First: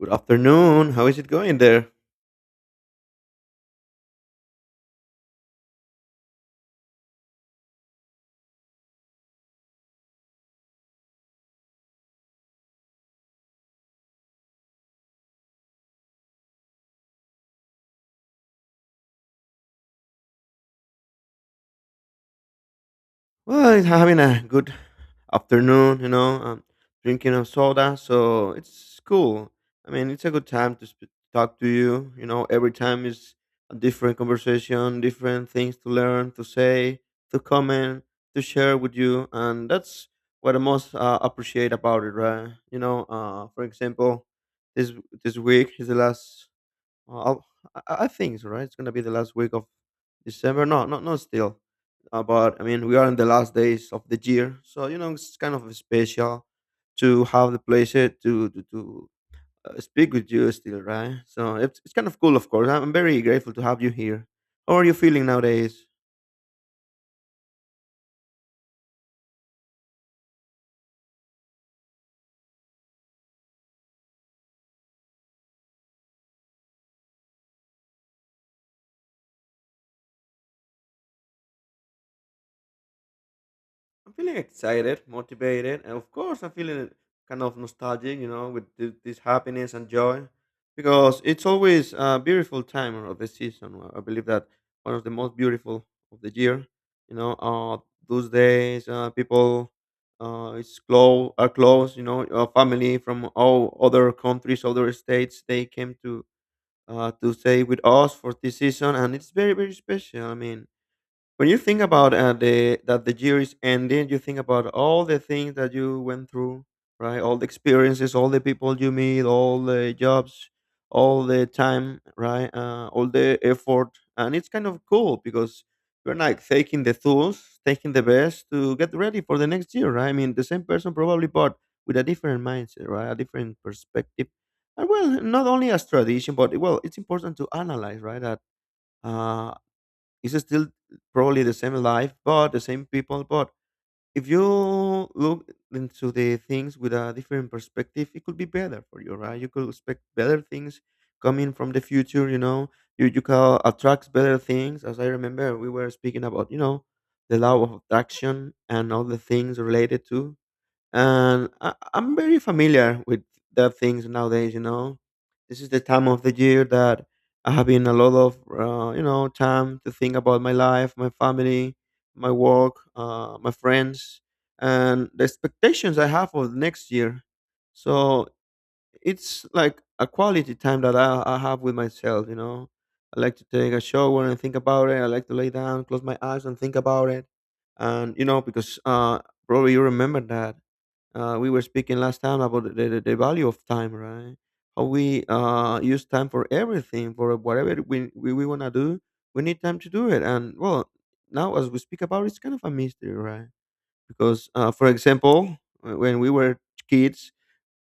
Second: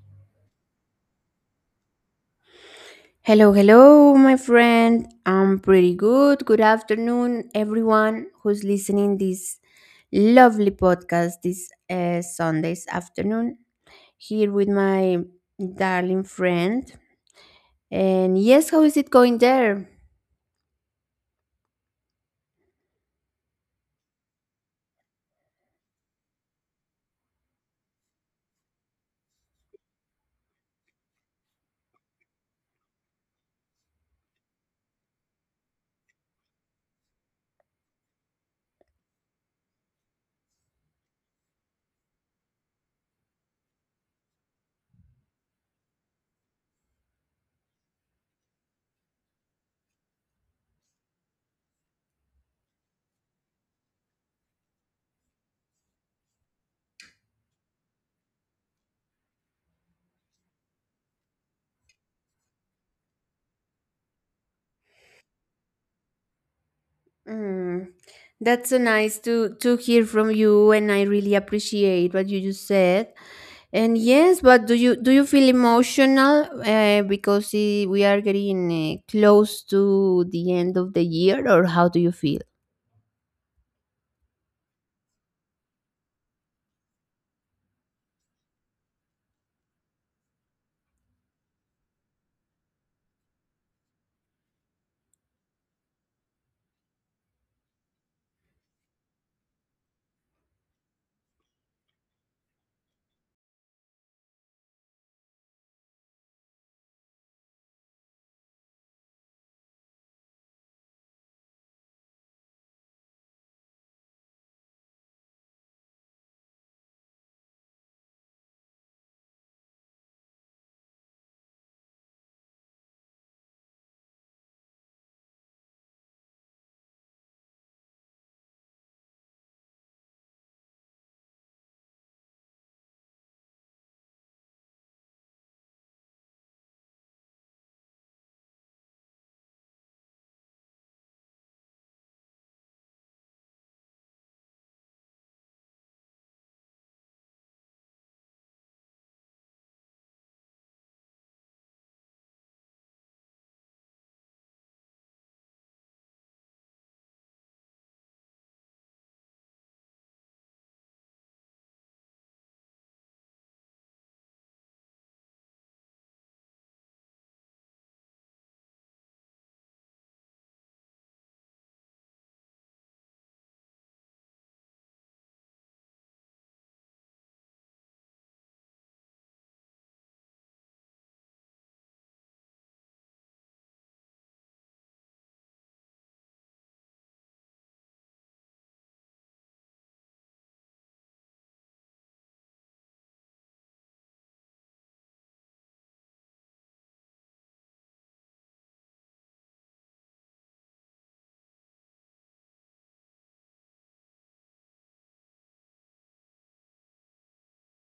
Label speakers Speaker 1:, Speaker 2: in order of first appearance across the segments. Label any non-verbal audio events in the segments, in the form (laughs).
Speaker 1: Good afternoon. How is it going there?
Speaker 2: Hello, hello, my friend. I'm pretty good. Good afternoon, everyone who's listening this lovely podcast this Sunday's afternoon. Here with my darling friend. And yes, how is it going there?
Speaker 1: Well, it's having a good afternoon, you know, drinking a soda, so it's cool. I mean, it's a good time to talk to you. You know, every time is a different conversation, different things to learn, to say, to comment, to share with you, and that's what I most appreciate about it, right? You know, for example, this this week is the last. Uh, I'll- I think so, right? It's gonna be the last week of December. No, not still. But I mean, we are in the last days of the year, so you know it's kind of special to have the pleasure to speak with you still, right? So it's kind of cool, of course. I'm very grateful to have you here. How are you feeling nowadays?
Speaker 2: Mm, that's so nice to hear from you, and I really appreciate what you just said. And yes, but do you feel emotional because we are getting close to the end of the year, or how do you feel?
Speaker 1: I'm feeling excited, motivated, and of course, I'm feeling kind of nostalgic, you know, with this happiness and joy, because it's always a beautiful time of the season. Well, I believe that one of the most beautiful of the year, you know, those days, people, are close, you know, family from all other countries, other states, they came to stay with us for this season, and it's very, very special. I mean, when you think about the that the year is ending, you think about all the things that you went through, right? All the experiences, all the people you meet, all the jobs, all the time, right? All the effort, and it's kind of cool because you're like taking the tools, taking the best to get ready for the next year, right? I mean, the same person probably, but with a different mindset, right? A different perspective, and well, not only as tradition, but well, it's important to analyze, right? That. Uh, it's still probably the same life, but the same people. But if you look into the things with a different perspective, it could be better for you, right? You could expect better things coming from the future. You know, you can attract better things. As I remember, we were speaking about you know the law of attraction and all the things related to, and I'm very familiar with the things nowadays. You know, this is the time of the year that I have been a lot of you know time to think about my life, my family, my work, my friends, and the expectations I have for next year. So it's like a quality time that I have with myself, you know. I like to take a shower and think about it. I like to lay down, close my eyes and think about it. And, you know, because probably you remember that we were speaking last time about the value of time, right? How we use time for everything, for whatever we want to do, we need time to do it. And well, now as we speak about it, it's kind of a mystery, right? Because, for example, when we were kids,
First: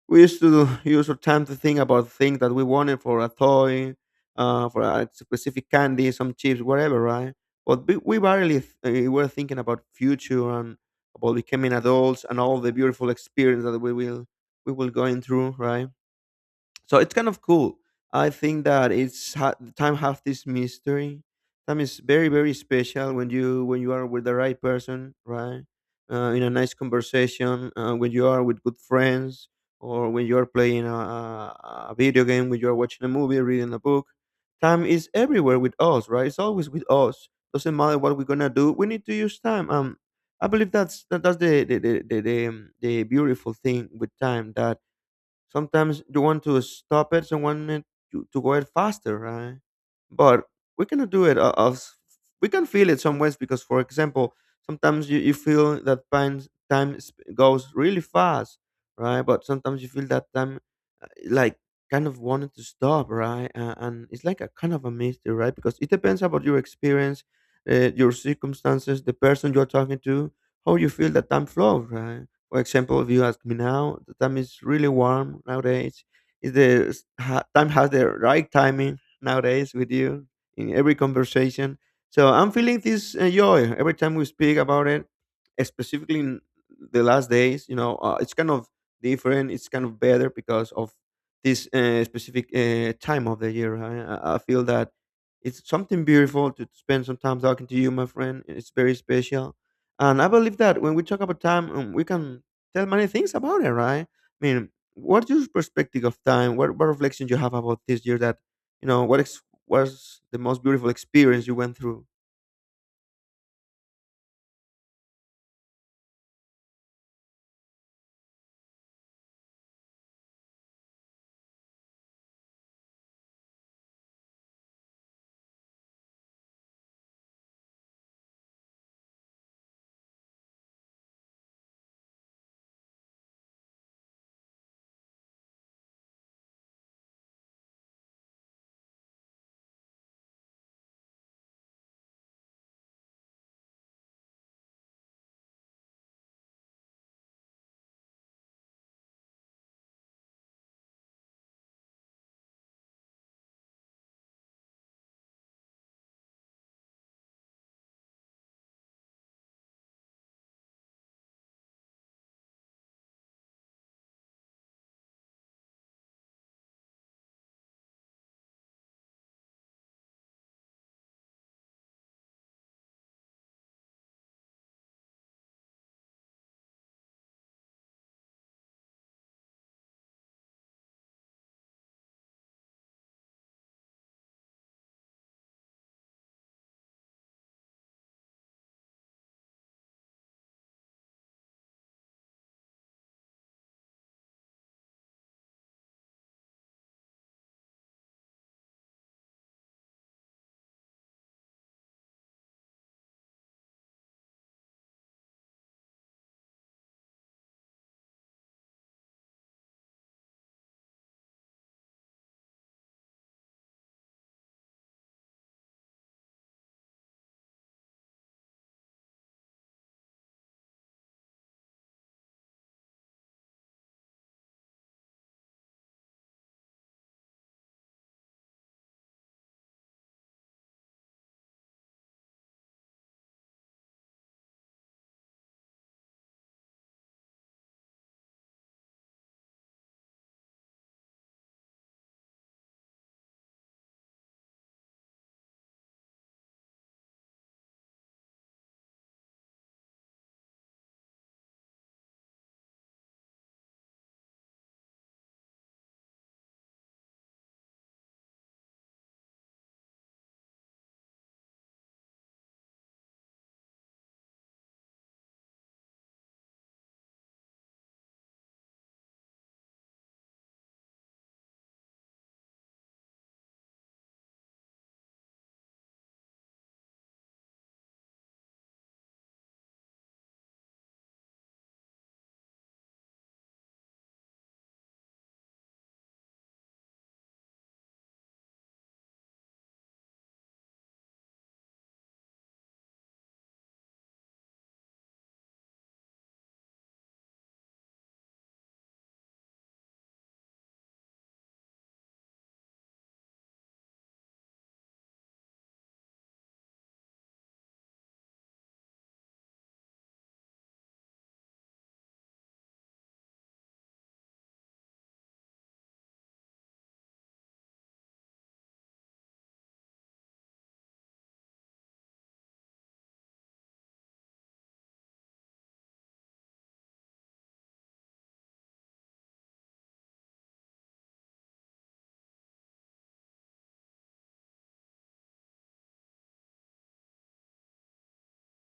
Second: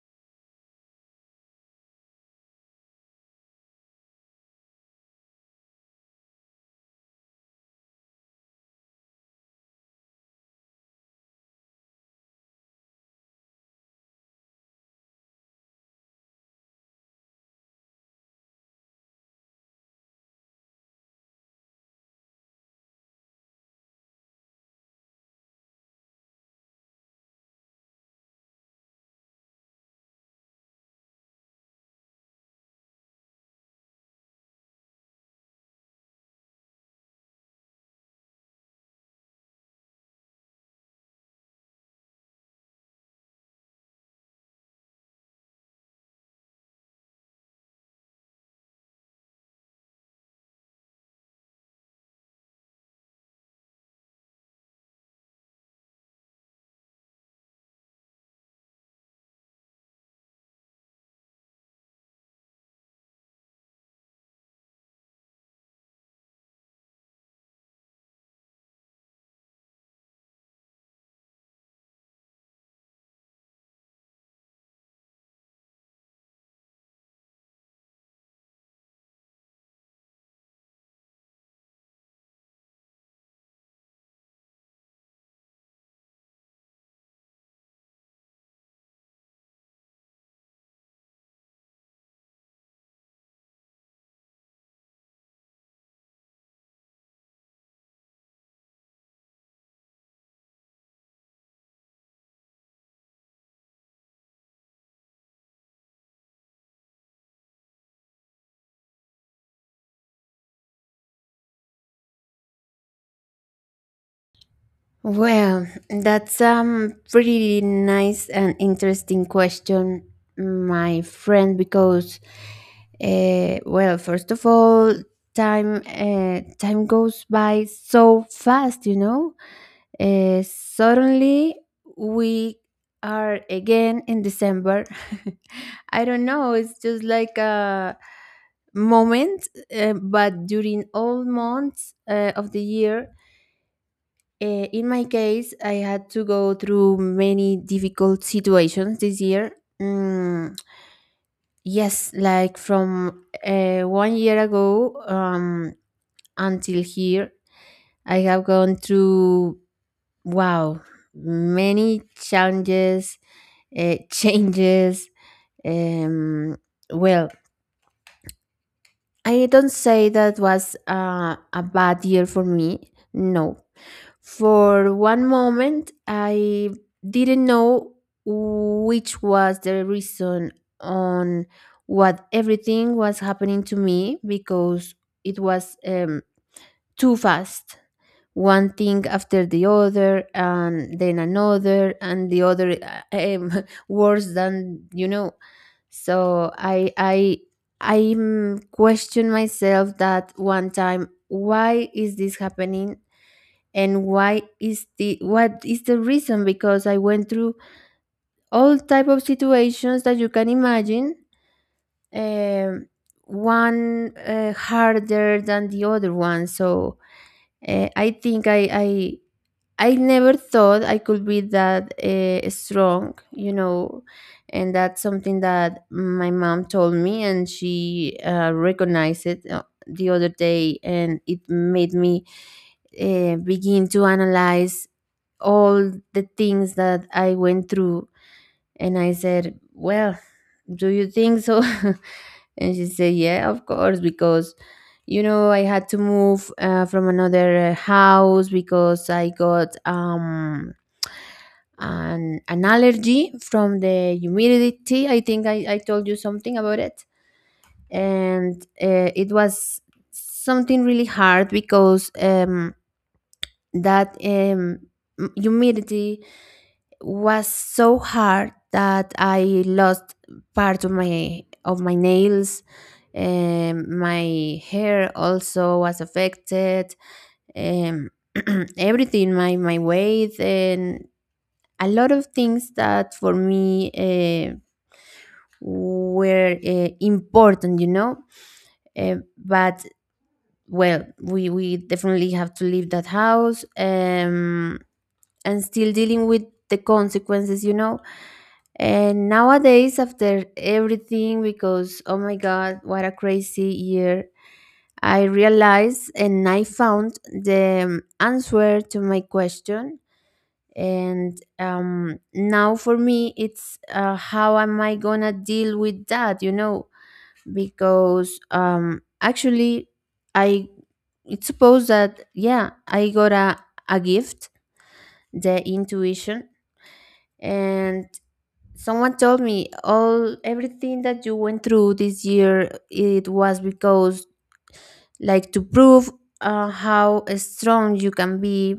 Speaker 1: we used to use our time to think about things that we wanted for a toy, for a specific candy, some chips, whatever, right? But we barely were thinking about future and about becoming adults and all the beautiful experience that we will going through, right? So it's kind of cool. I think that time have this mystery. Time is very, very special when you are with the right person, right? In a nice conversation, when you are with good friends, or when you are playing a video game, when you are watching a movie, reading a book. Time is everywhere with us, right? It's always with us. Doesn't matter what we're gonna do, we need to use time. I believe that's that, that's the beautiful thing with time, that sometimes you want to stop it, so want it to go it faster, right? But we cannot do it. Us, we can feel it some ways because, for example, sometimes you feel that time goes really fast, right? But sometimes you feel that time like kind of wanted to stop, right? And it's like a kind of a mystery, right? Because it depends about your experience, your circumstances, the person you're talking to, how you feel that time flows, right? For example, if you ask me now, the time is really warm nowadays. Is time has the right timing nowadays with you in every conversation? So I'm feeling this joy every time we speak about it, specifically in the last days. You know, it's kind of different. It's kind of better because of this specific time of the year. I feel that it's something beautiful to spend some time talking to you, my friend. It's very special, and I believe that when we talk about time, we can tell many things about it, right? I mean, what's your perspective of time? What reflections you have about this year? That you know, was the most beautiful experience you went through?
Speaker 2: Well, that's a pretty nice and interesting question, my friend, because well, first of all, time goes by so fast, you know. Suddenly we are again in December. (laughs) I don't know, it's just like a moment, but during all months of the year in my case, I had to go through many difficult situations this year. Mm, yes, like from 1 year ago until here, I have gone through, wow, many challenges, (laughs) changes. Um, well, I don't say that was a bad year for me. No, for one moment, I didn't know which was the reason on what everything was happening to me because it was too fast. One thing after the other, and then another, and the other uh, um, (laughs) worse than you know. So I question myself that one time. Why is this happening? And why is the what is the reason because I went through all type of situations that you can imagine, um, one harder than the other one. So I think I, I never thought I could be that strong, you know. And that's something that my mom told me, and she recognized it the other day, and it made me begin to analyze all the things that I went through. And I said, "Well, do you think so?" (laughs) And she said, "Yeah, of course, because, you know, I had to move from another house because I got an allergy from the humidity." I think I told you something about it. And it was something really hard because that um, humidity was so hard that I lost part of my nails. My hair also was affected. Um, (clears throat) everything, my weight, and a lot of things that for me were important, you know. But well, we definitely have to leave that house. And still dealing with the consequences, you know. And nowadays, after everything, because oh my god, what a crazy year, I realized and I found the answer to my question. And now for me, it's how am I gonna deal with that, you know? Because actually, I it's supposed that yeah, I got a gift, the intuition, and someone told me all everything that you went through this year it was because like to prove how strong you can be.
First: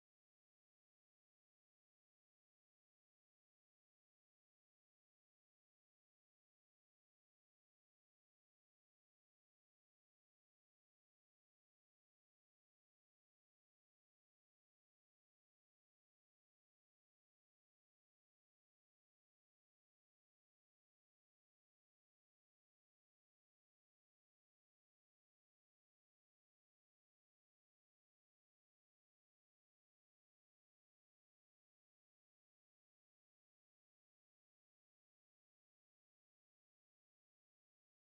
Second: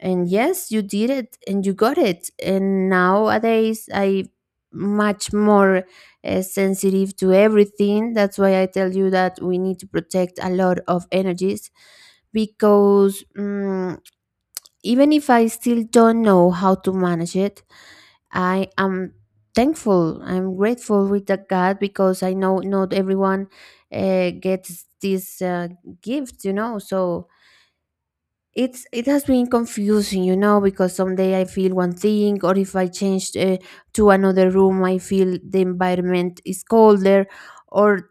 Speaker 2: And yes, you did it and you got it, and nowadays I much more sensitive to everything. That's why I tell you that we need to protect a lot of energies because mm even if I still don't know how to manage it, I am thankful. I'm grateful with the God because I know not everyone gets this gift, you know. So it's it has been confusing, you know, because someday I feel one thing, or if I change to another room, I feel the environment is colder. Or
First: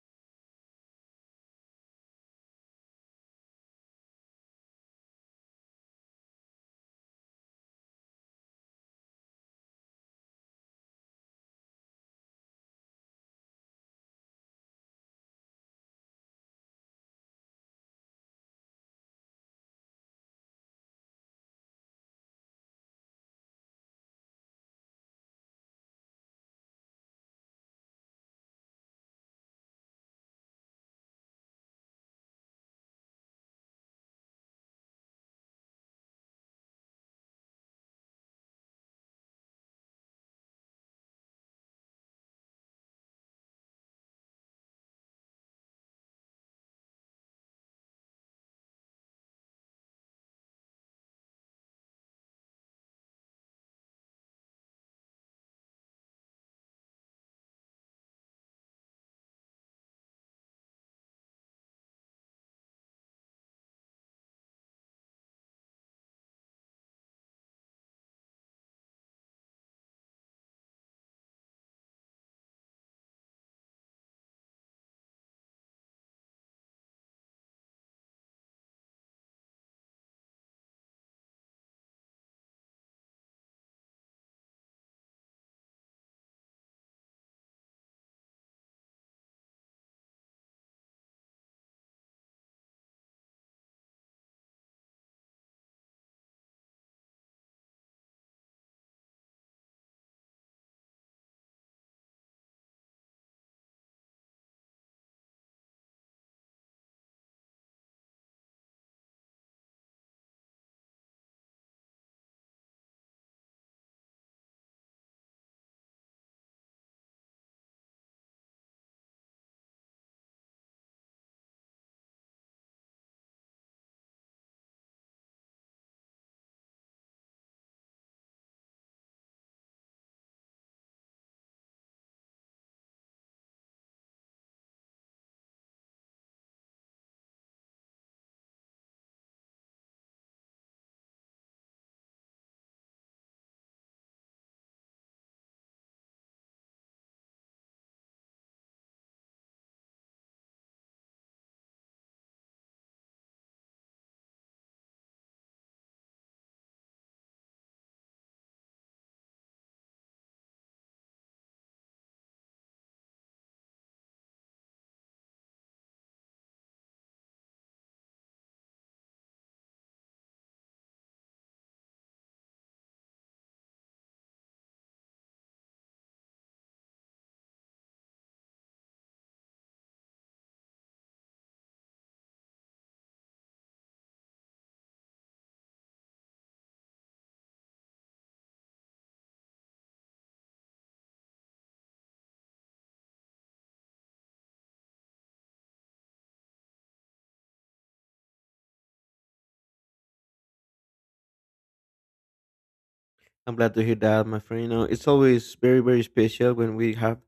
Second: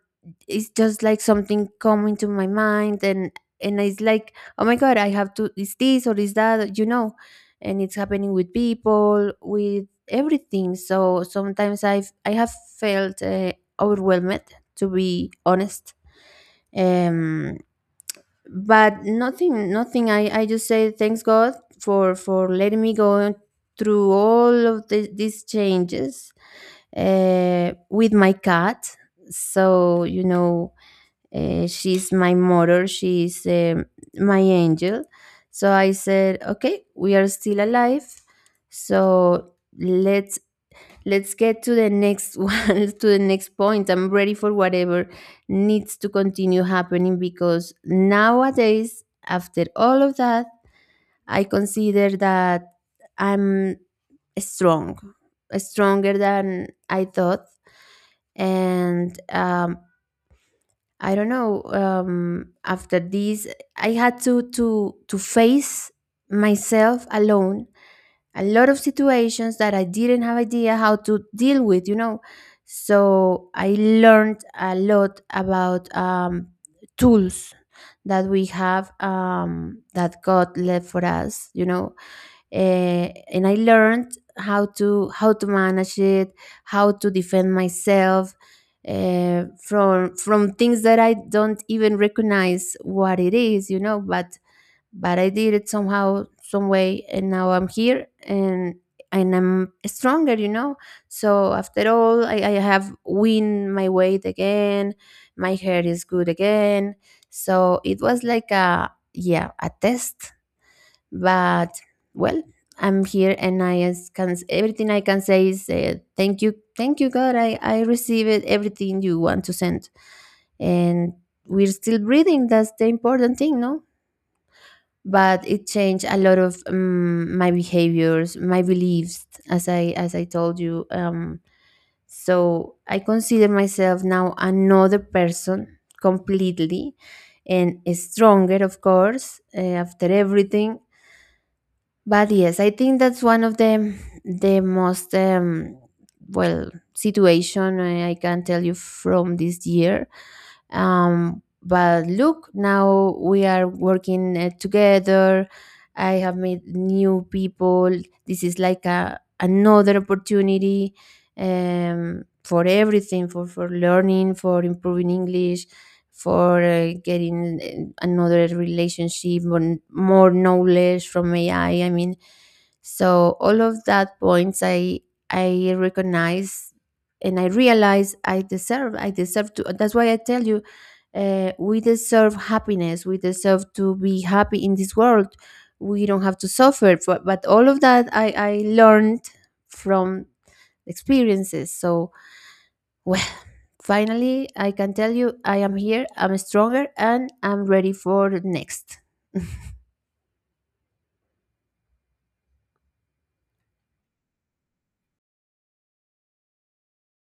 Speaker 2: it's just like something come into my mind, and it's like, oh my god, I have to is this or is that, you know. And it's happening with people, with everything. So sometimes I've I have felt overwhelmed, to be honest. Um, but nothing, nothing, I I just say thanks god for letting me go through all of the, these changes with my cat. So you know she's my mother, she's my angel. So I said, okay, we are still alive, so let's Let's get to the next (laughs) one, to the next point. I'm ready for whatever needs to continue happening because nowadays, after all of that, I consider that I'm strong, stronger than I thought. And I don't know, after this, I had to, to face myself alone a lot of situations that I didn't have idea how to deal with, you know. So I learned a lot about tools that we have that God left for us, you know. Eh, and I learned how to manage it, how to defend myself from things that I don't even recognize what it is, you know, but I did it somehow, some way, and now I'm here and I'm stronger, you know. So after all, I have win my weight again. My hair is good again. So it was like a yeah a test, but well, I'm here, and I is- can everything I can say is thank you God. I received everything you want to send, and we're still breathing. That's the important thing, no? But it changed a lot of my behaviors, my beliefs, as I as I told you. Um, so I consider myself now another person completely, and stronger of course after everything. But yes, I think that's one of the most well, situation I can tell you from this year. But look, now we are working together. I have met new people. This is like a another opportunity for everything, for learning, for improving English, for getting another relationship or more knowledge from AI. I mean, so all of that points I recognize, and I realize I deserve. I deserve to. That's why I tell you, we deserve happiness. We deserve to be happy in this world. We don't have to suffer. But all of that I learned from experiences. So well, finally, I can tell you I am here, I'm stronger, and I'm ready for the next.
Speaker 1: I'm glad to hear that, my friend. You know, it's always very, very special when we have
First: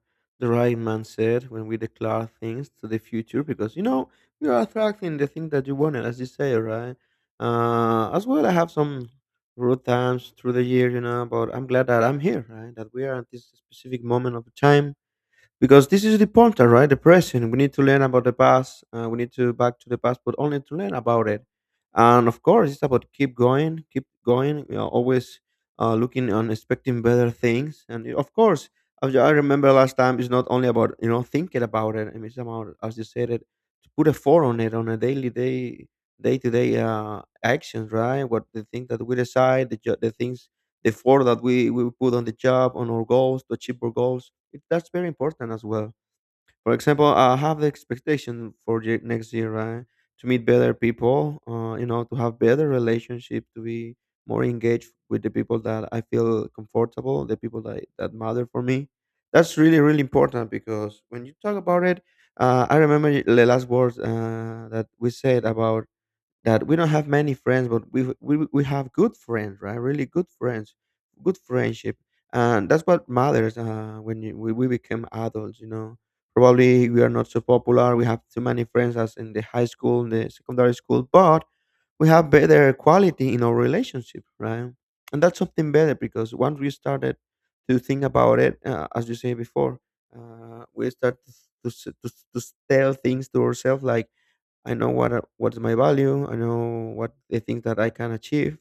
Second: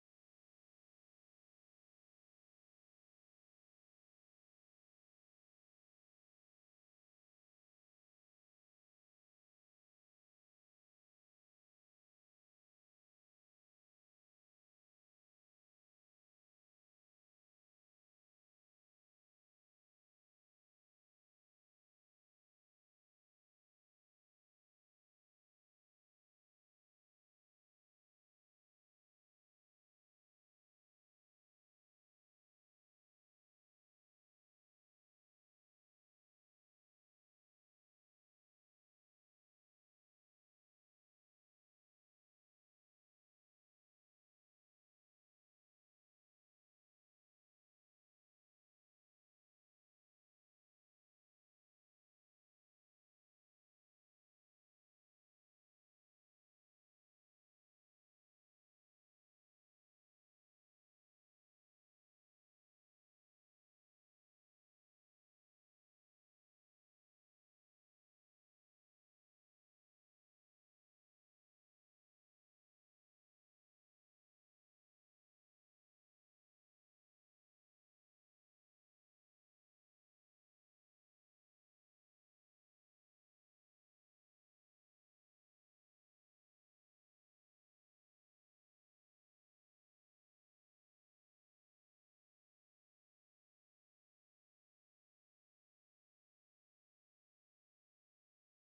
Speaker 1: the right mindset, when we declare things to the future, because you know you are attracting the thing that you wanted, as you say, right? As well, I have some rough times through the year, you know, but I'm glad that I'm here, right? That we are at this specific moment of time, because this is the point, all right? The present. We need to learn about the past. We need to back to the past, but only to learn about it. And of course, it's about keep going, keep going. You know, always looking and expecting better things. And of course, as I remember last time, it's not only about you know thinking about it. I mean, it's about as you said it, to put a effort on it on a daily day, day to day actions, right? What the things that we decide, the things, the effort that we put on the job, on our goals, to achieve our goals. It, that's very important as well. For example, I have the expectation for the next year, right? To meet better people, you know, to have better relationship, to be more engaged with the people that I feel comfortable, the people that matter for me. That's really, really important because when you talk about it, I remember the last words that we said about that we don't have many friends, but we have good friends, right? Really good friends, good friendship, and that's what matters. When you, we become adults, you know, probably we are not so popular. We have too many friends as in the high school, in the secondary school, but we have better quality in our relationship, right? And that's something better because once we started to think about it, as you say before, we start to tell things to ourselves like, I know what's my value. I know what the things that I can achieve.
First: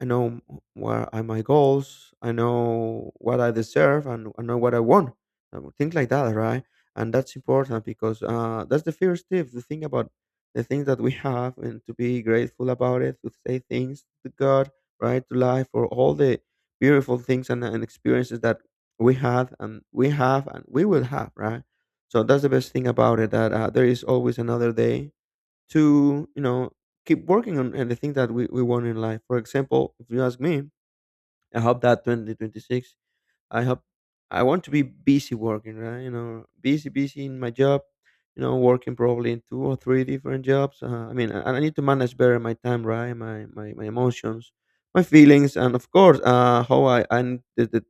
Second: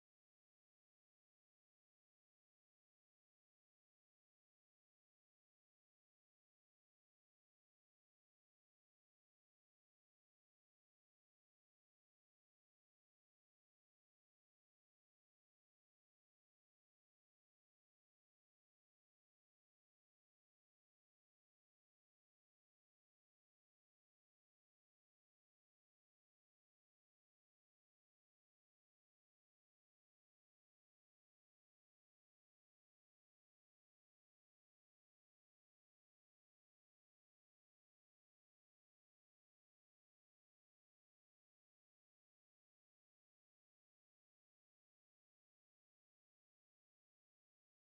Speaker 1: I know what are my goals. I know what I deserve, and I know what I want. And things like that, right? And that's important because that's the first tip. The thing about the things that we have, and to be grateful about it, to say things to God, right, to life, for all the beautiful things and experiences that we had, and we have, and we will have, right? So that's the best thing about it, that there is always another day, to you know keep working on anything that we want in life. For example, if you ask me, I hope that 2026, I hope, I want to be busy working, right? You know, busy in my job, you know, working probably in two or three different jobs. I mean, I need to manage better my time, right? My emotions, my feelings, and of course, how I need the, the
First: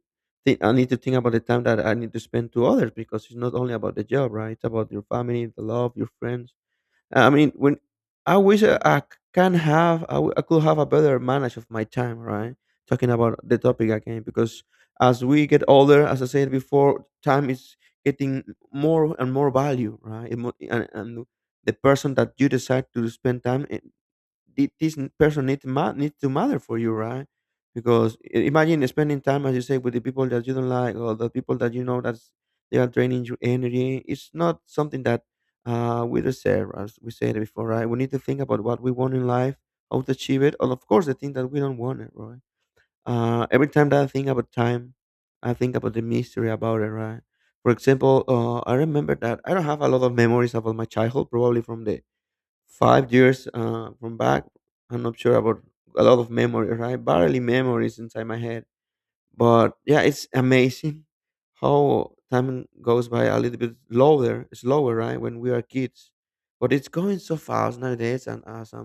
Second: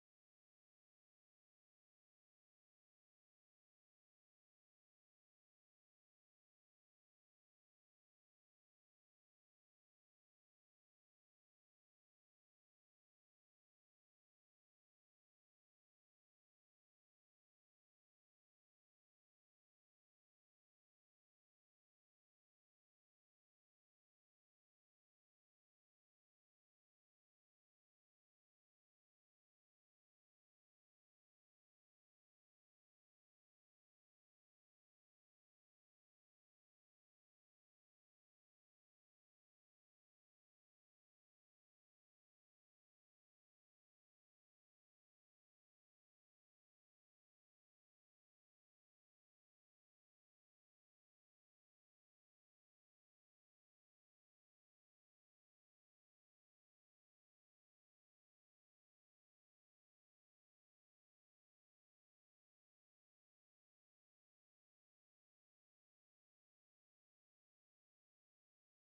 Speaker 1: thi- I need to think about the time that I need to spend to others, because it's not only about the job, right? It's about your family, the love, your friends. I mean, when I wish I can have, I could have a better manage of my time, right? Talking about the topic again, because as we get older, as I said before, time is getting more and more value, right? It mo- and the person that you decide to spend time person need to matter for you, right? Because imagine spending time, as you say, with the people that you don't like or the people that you know that they are draining your energy. It's not something that we deserve, as we said before, right? We need to think about what we want in life, how to achieve it, and of course, the thing that we don't want it, right? Every time that I think about time, I think about the mystery about it, right? For example, I remember that I don't have a lot of memories about my childhood, probably from the 5 years from back. I'm not sure about a lot of memory, right? Barely memories inside my head. But yeah, it's amazing how time goes by a little bit lower, slower, right? When we are kids, but it's going so fast nowadays. And as I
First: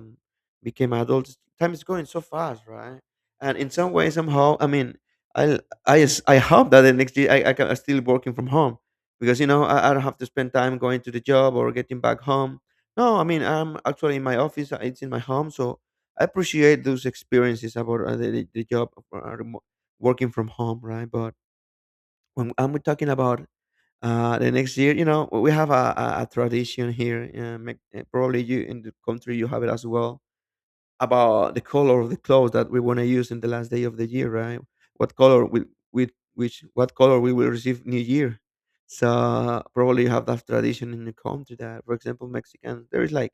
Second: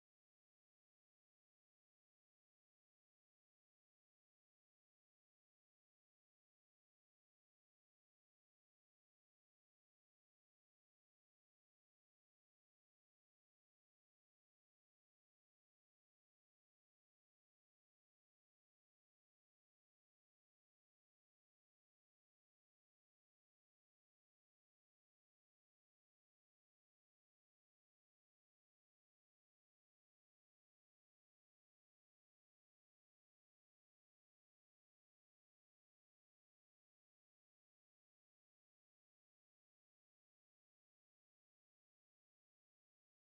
Speaker 1: became adults, time is going so fast, right? And in some way, somehow, I mean, I I hope that the next year I can I'm still working from home because you know I don't have to spend time going to the job or getting back home. No, I mean I'm actually in my office. It's in my home, so I appreciate those experiences about the, the job working from home, right? But when I'm talking about the next year, you know, we have a tradition here. Probably you in the country you have it as well about the color of the clothes that we want to use in the last day of the year, right? What color will With which what color we will receive New Year. So probably you have that tradition in the country that, for example, Mexicans, there is like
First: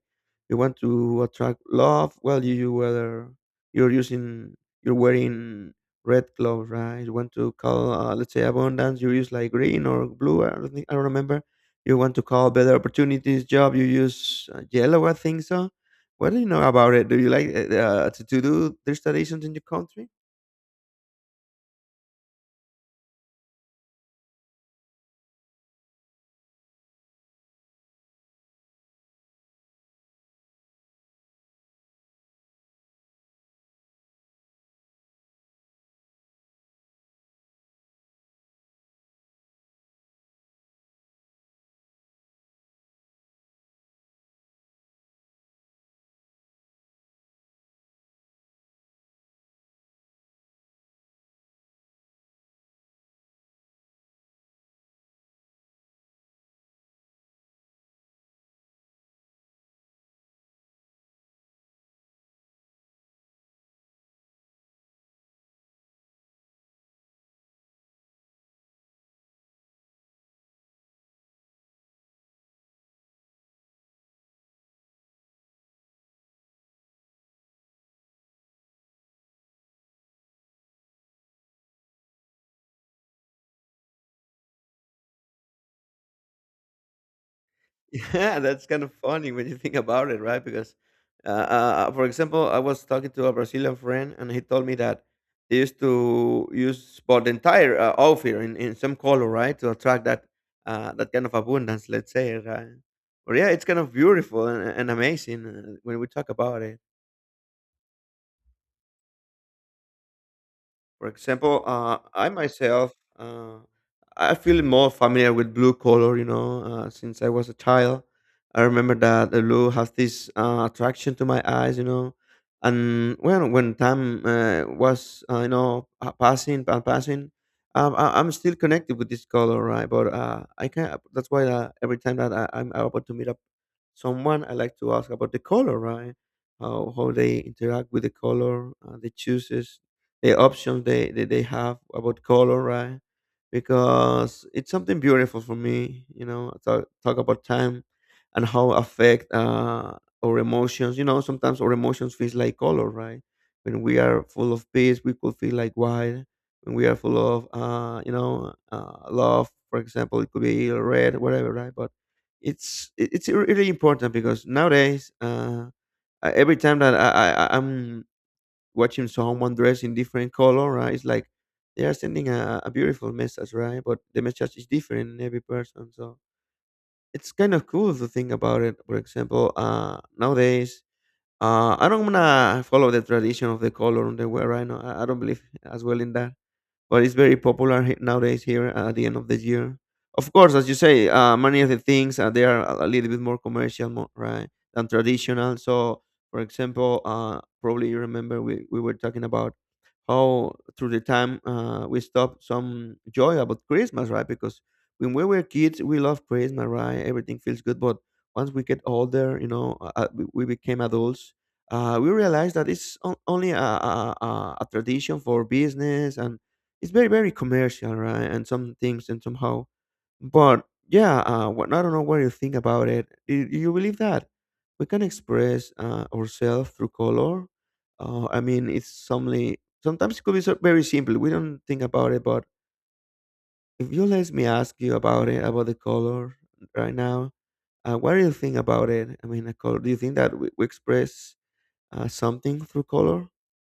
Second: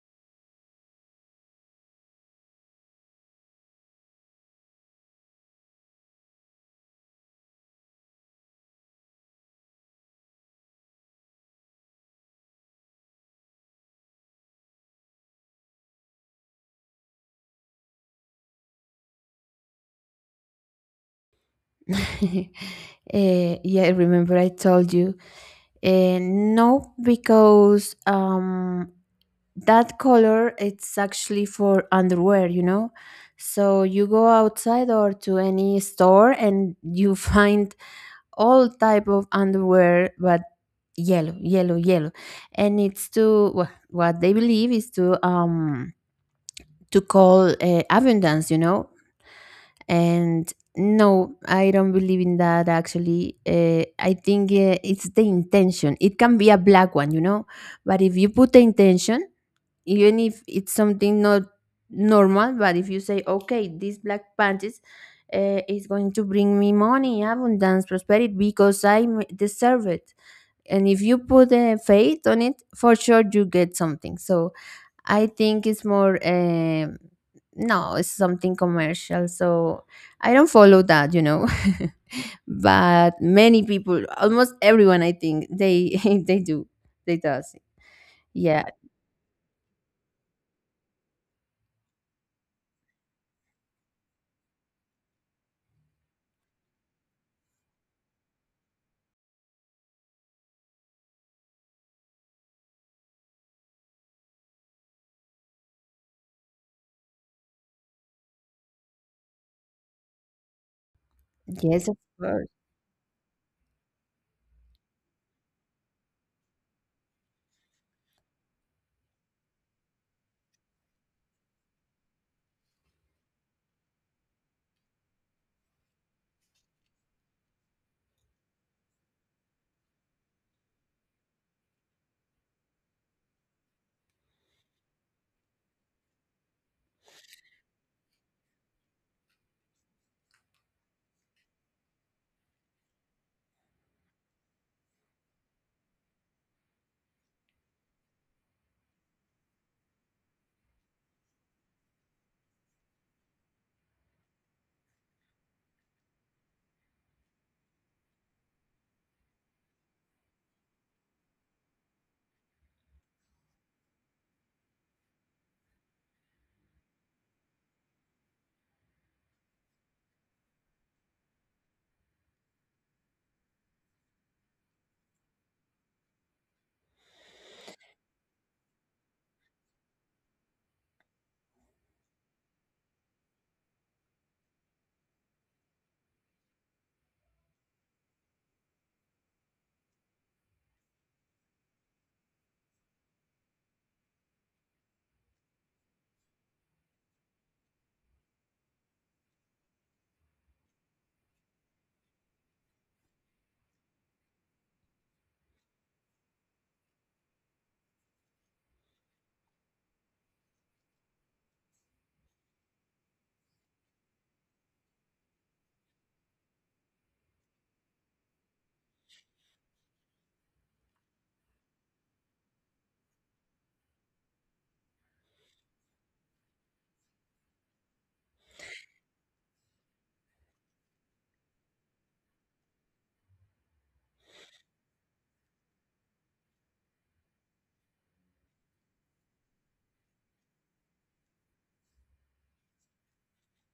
Speaker 1: you want to attract love. Well, you whether you're using you're wearing red clothes, right? You want to call, let's say, abundance. You use like green or blue. I don't remember. You want to call better opportunities, job. You use yellow, I think so what do you know about it? Do you like to do these traditions in your country? (laughs)
Speaker 2: (laughs) Eh, yeah, remember I told you. Eh, no, because that color it's actually for underwear, you know. So you go outside or to any store and you (laughs) find all type of underwear, but yellow, yellow, yellow, and it's to wha- what they believe is to call abundance, you know? And no, I don't believe in that actually. I think it's the intention. It can be a black one, you know? But if you put the intention, even if it's something not normal, but if you say, okay, this black panties is going to bring me money, abundance, prosperity because I m- deserve it. And if you put a faith on it, for sure you get something. So I think it's more no, it's something commercial. So I don't follow that, you know. (laughs) But many people, almost everyone, I think they (laughs) they do. They does.
Speaker 1: Yeah,
Speaker 2: Yeah.
Speaker 1: that's kind of funny when you think about it, right? Because, for example, I was talking to a Brazilian friend, and he told me that they used to use well, the entire outfit in some color, right, to attract that that kind of abundance, let's say, right? But yeah, it's kind of beautiful and amazing when we talk about it. For example,
Speaker 2: Yes, of
Speaker 1: I
Speaker 2: course.
Speaker 1: myself, uh, I feel more familiar with blue color, you know, since I was a child. I remember that the blue has this attraction to my eyes, you know. And when time you know, passing and passing, I'm still connected with this color, right? But I can not That's why every time that I'm about to meet up someone, I like to ask about the color, right? How they interact with the color, the choices the options they have about color, right? Because it's something beautiful for me, you know, talk about time and how affect our emotions. You know, sometimes our emotions feels like color, right? When we are full of peace, we could feel like white. When we are full of, love, for example, it could be red, whatever, right? But it's really important because nowadays, every time that I'm watching someone dressed in different color, right? It's like they are sending a beautiful message, right? But the message is different in every person. So it's kind of cool to think about it. For example, nowadays, I don't wanna follow the tradition of the color underwear right now. I don't believe (laughs) as well in that, but it's very popular nowadays here at the end of the year. Of course, as you say, many of the things they are a little bit more commercial, more, right, than traditional. So, for example, probably you remember we were talking about how through the time we stopped some joy about Christmas, right? Because when we were kids, we loved Christmas, right? Everything feels good, but once we get older, you know, we became adults. We realized that it's only a tradition for business, and it's very commercial, right? And some things, and somehow but yeah, I don't know what you think about it. Do you believe that we can express ourselves through color? I mean, it's something. Sometimes it could be so very simple. We don't think about it. But if you let me ask you about it, about the color right now, what do you think about it? I mean, a color. Do you think that we express something through color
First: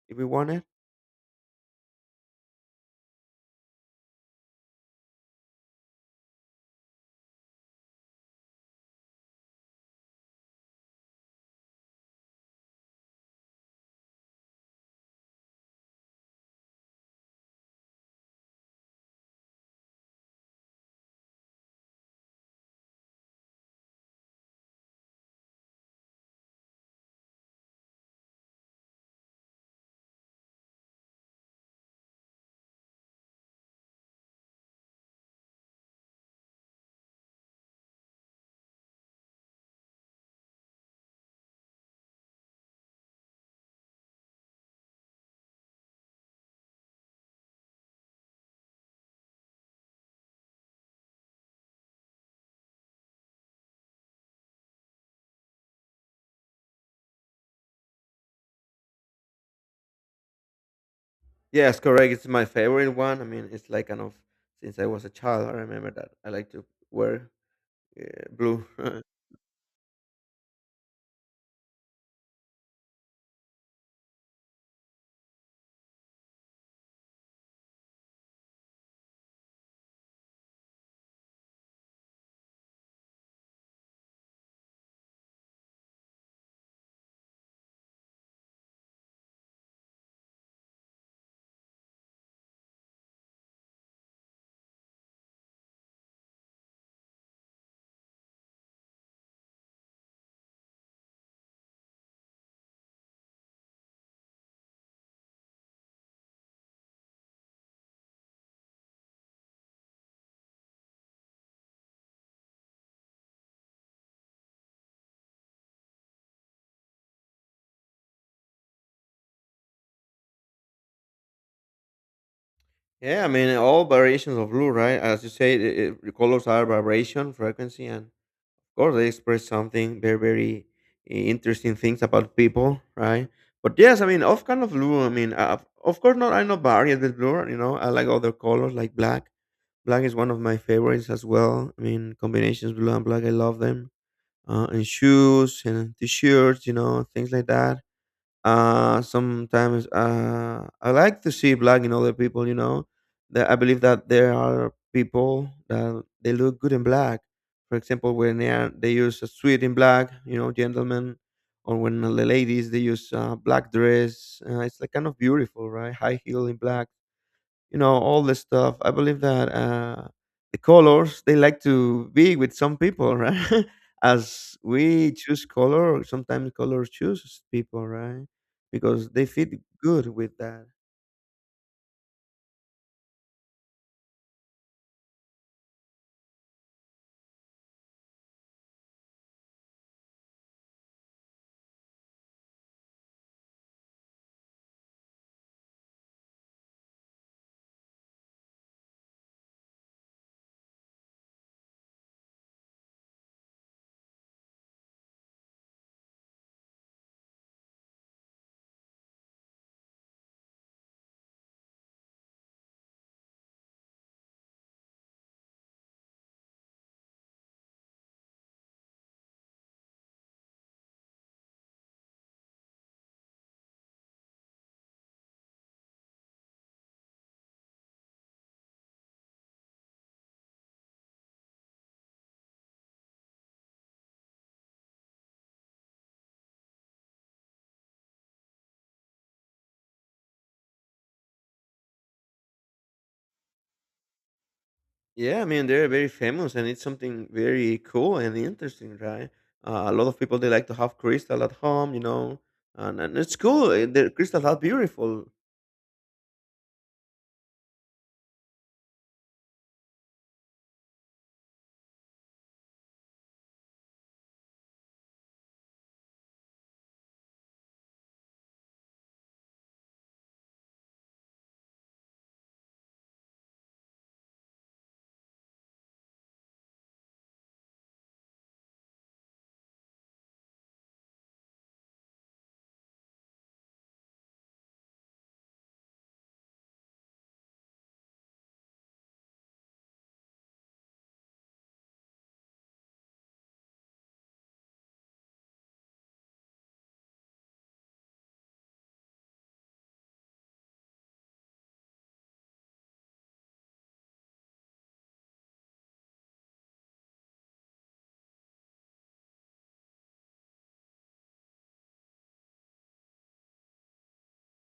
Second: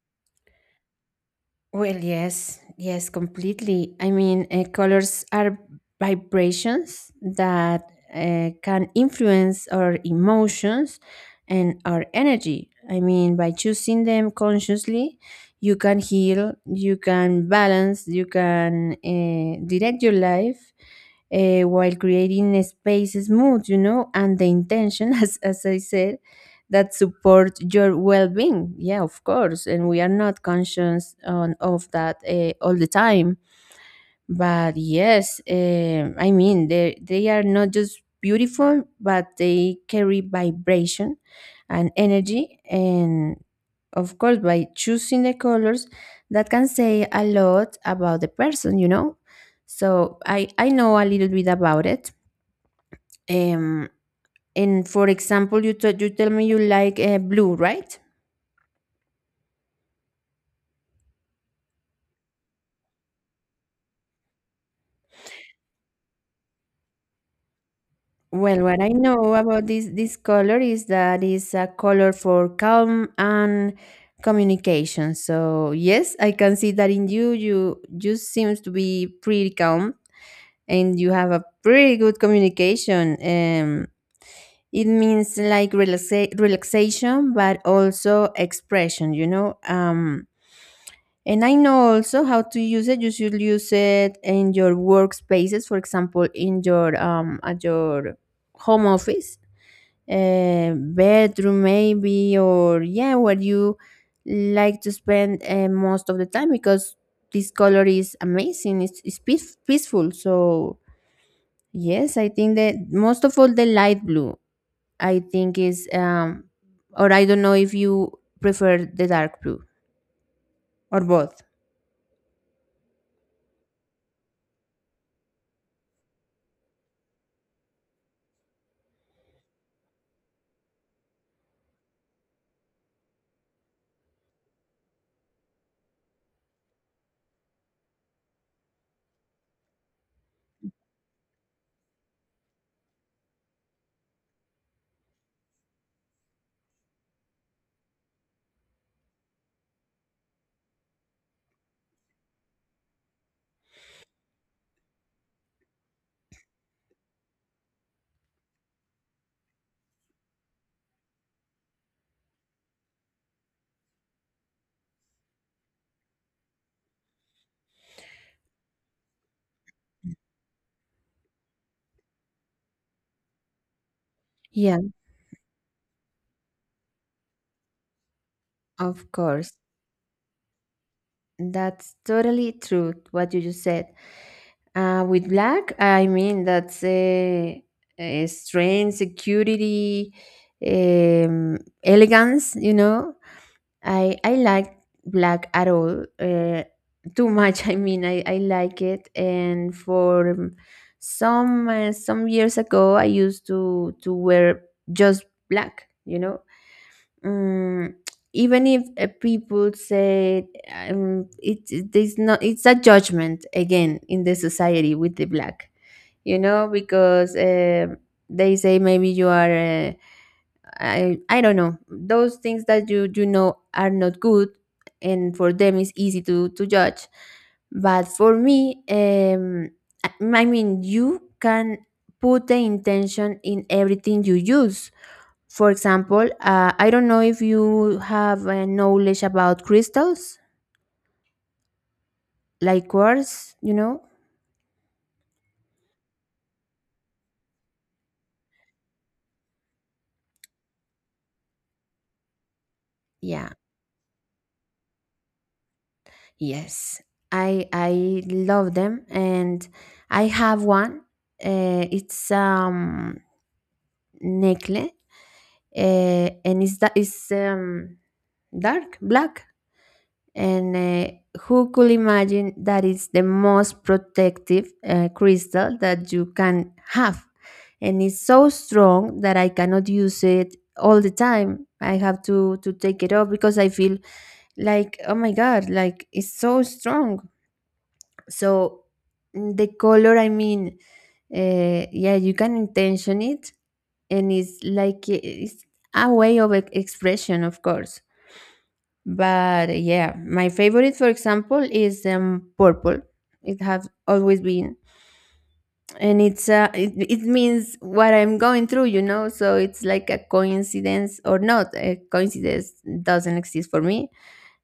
Speaker 1: if we want it?
Speaker 2: Well, yes, yes, completely. I mean, colors are vibrations that can influence our emotions and our energy. I mean, by choosing them consciously, you can heal, you can balance, you can direct your life while creating a spaces, mood, you know, and the intention, (laughs) as I said, that support your well-being. Yeah, of course, and we are not conscious on, of that all the time. But yes, um, I mean, they are not just beautiful, but they carry vibration and energy. And of course, by choosing the colors that can say a lot about the person, you know. So I know a little bit about it. Um, and for example, you t- you tell me you like blue, right?
Speaker 1: Yes, correct. It's my favorite one. I mean, it's like kind of since I was a child. I remember that I like to wear. Yeah,
Speaker 2: Well,
Speaker 1: blue.
Speaker 2: what I know about this color is that it's a color for calm and communication. So yes, I can see that in you. You seems to be pretty calm, and you have a pretty good communication. It means like relaxa- relaxation, but also expression, you know. And I know also how to use it. You should use it in your workspaces, for example, in your at your home office bedroom maybe, or yeah, where you like to spend most of the time, because this color is amazing. It's peace, peaceful. So yes, I think that most of all the light blue, I think is um, or I don't know if you prefer the dark blue, or both.
Speaker 1: Yeah, I mean all variations of blue, right? As you say, the colors are vibration, frequency, and of course they express something very interesting things about people, right? But yes, I mean, of kind of blue. I mean, of course not. I'm not varied with blue. You know, I like other colors like black. Black is one of my favorites as well. I mean, combinations blue and black, I love them. And shoes and t-shirts, you know, things like that. Sometimes I like to see black in other people. You know, that I believe that there are people that they look good in black. For example, when they are, they use a suit in black, you know, gentlemen, or when the ladies they use a black dress. It's like kind of beautiful, right? High heel in black, you know, all this stuff I believe that the colors they like to be with some people, right? (laughs) As
Speaker 2: Yeah,
Speaker 1: we choose color, sometimes color chooses people, right? Because
Speaker 2: of
Speaker 1: they fit
Speaker 2: course.
Speaker 1: good with that.
Speaker 2: That's totally true, what you just said. With black, I mean that's a strange security, um, elegance, you know. I like black at all. Too much, (laughs) I mean, I like it. And for some years ago, I used to wear just black, you know. Mm, even if people say it, it- there's not, it's a judgment again in the society with the black, you know, because they say maybe you are, I don't know, those things that you know are not good, and for them it's easy to judge. But for me, I I mean, you can put the intention in everything you use. For example, I don't know if you have knowledge about crystals, like quartz, you know?
Speaker 1: Yeah, I mean they're very famous and it's something very cool and interesting, right? A lot of people they like to have crystal at home, you know, and it's
Speaker 2: Yeah,
Speaker 1: cool, the crystals are beautiful.
Speaker 2: yes. I love them, and I have one. It's necklace and it's that it's dark black. And who could imagine that is the most protective crystal that you can have? And it's so strong that I cannot use it all the time. I have to take it off because I feel like, oh my God, like it's so strong. So mm, the color, I mean, yeah, you can intention it. And it's like, it's a way of e- expression, of course. But yeah, my favorite, for example, is purple. It has always been, and it's it, it means what I'm going through, you know. So it's like a coincidence or not. A coincidence doesn't exist for me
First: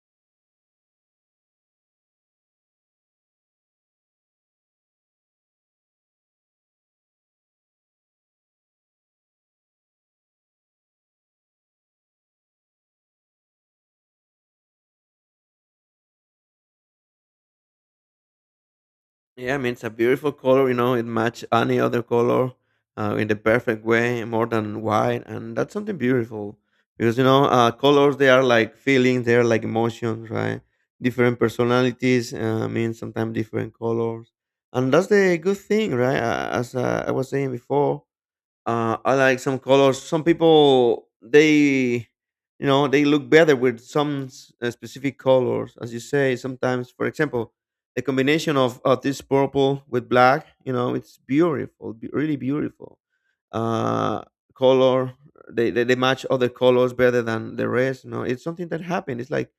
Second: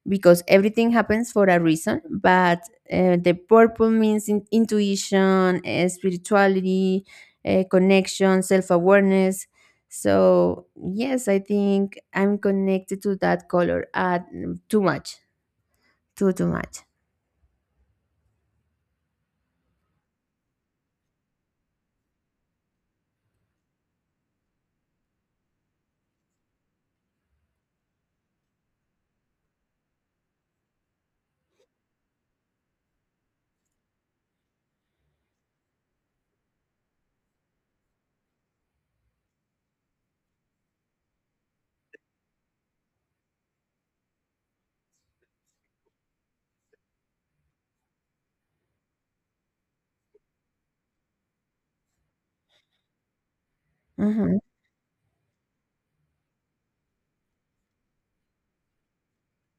Speaker 2: because everything happens for a reason. But the purple means in- intuition, spirituality, connection, self awareness. So yes, I think I'm connected to that color too much. Too, too much.
Speaker 1: Yeah, I mean it's a beautiful color. You know, it match any other color in the perfect way, more than white, and that's something beautiful because you know colors they are like feelings, they are like emotions, right? Different personalities mean sometimes different colors, and that's the good thing, right? As I was saying before, I like some colors. Some people you know, they look better with some specific colors, as you say. Sometimes, for example, the combination of this purple with black, you know, it's beautiful, really beautiful. Uh,
Speaker 2: Mhm.
Speaker 1: Color they match other colors better than the rest. You know, it's something that happened. It's like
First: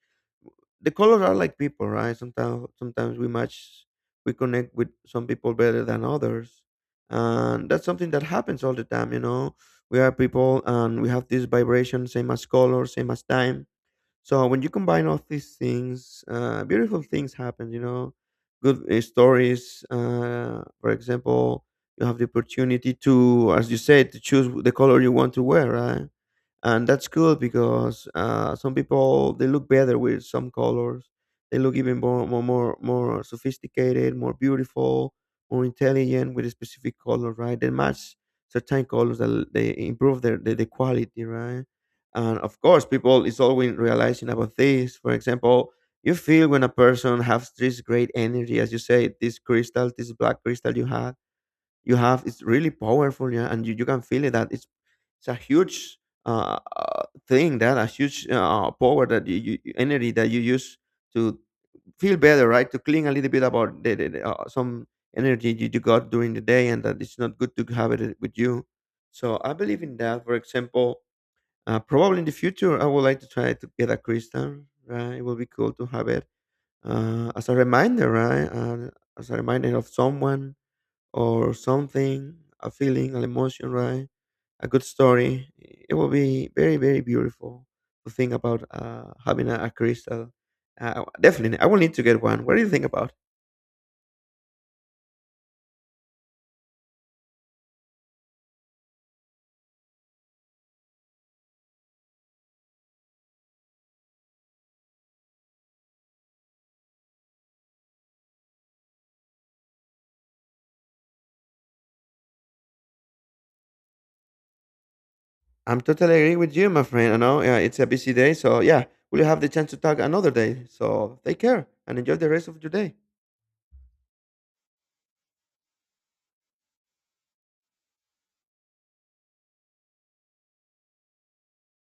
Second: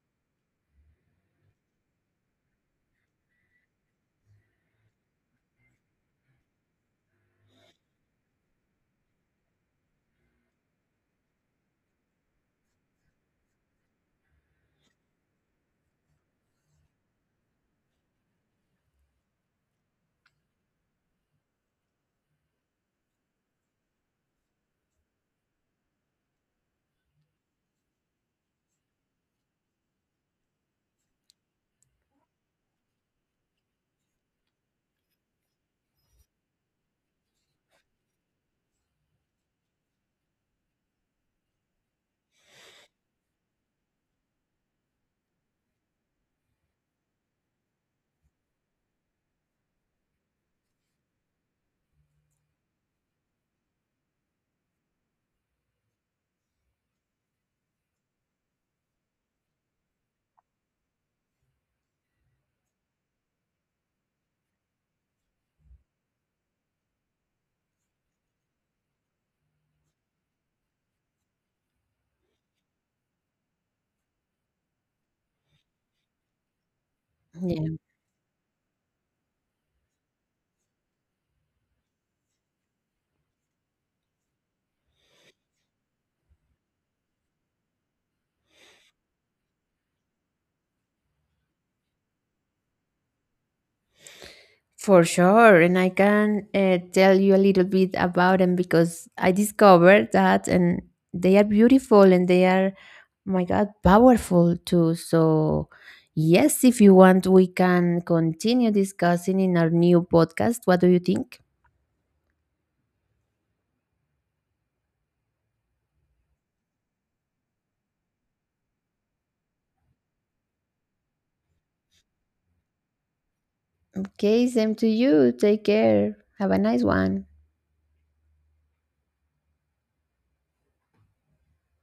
Speaker 1: the colors are like people, right? Sometimes we match, we connect with some people better than others, and that's something that happens all the time, you know, we are people and we have this vibration, same as color, same as time. So when you combine all these things, beautiful things happen. You know, good stories. For example, you have the opportunity to, as you said, to choose the color you want to wear, right? And that's cool because some people they look better with some colors. They look even more sophisticated, more beautiful, more intelligent with a specific color, right? They match certain colors that they improve their the quality, right? And of course, people is always realizing about this. For example, you feel when a person has this great energy, as you say, this crystal, this black crystal you have. It's really powerful, yeah, and you can feel it that it's a huge thing that a huge power that energy that you use to feel better, right? To clean a little bit about some energy you got during the day, and that it's not good to have it with you. So I believe in that. For example, probably in the future, I would like to try to get a crystal. Right, it will be cool to have it as a
Speaker 2: Yeah,
Speaker 1: reminder, right? As a reminder of someone or something, a feeling, an emotion, right? A good story. It will be very beautiful to think about having a crystal. Definitely, I will need to get one. What do you think about?
Speaker 2: for sure. And I can tell you a little bit about them because I discovered that, and they are beautiful, and they are, my God, powerful too. So, yes, if you want, we can continue discussing in our new podcast. What do you think?
Speaker 1: I'm totally agree with you, my friend. I know it's a busy day, so yeah, we'll have the chance to talk another day. So take care and enjoy the rest of your day.
Speaker 2: Okay, same to you. Take care. Have a nice one.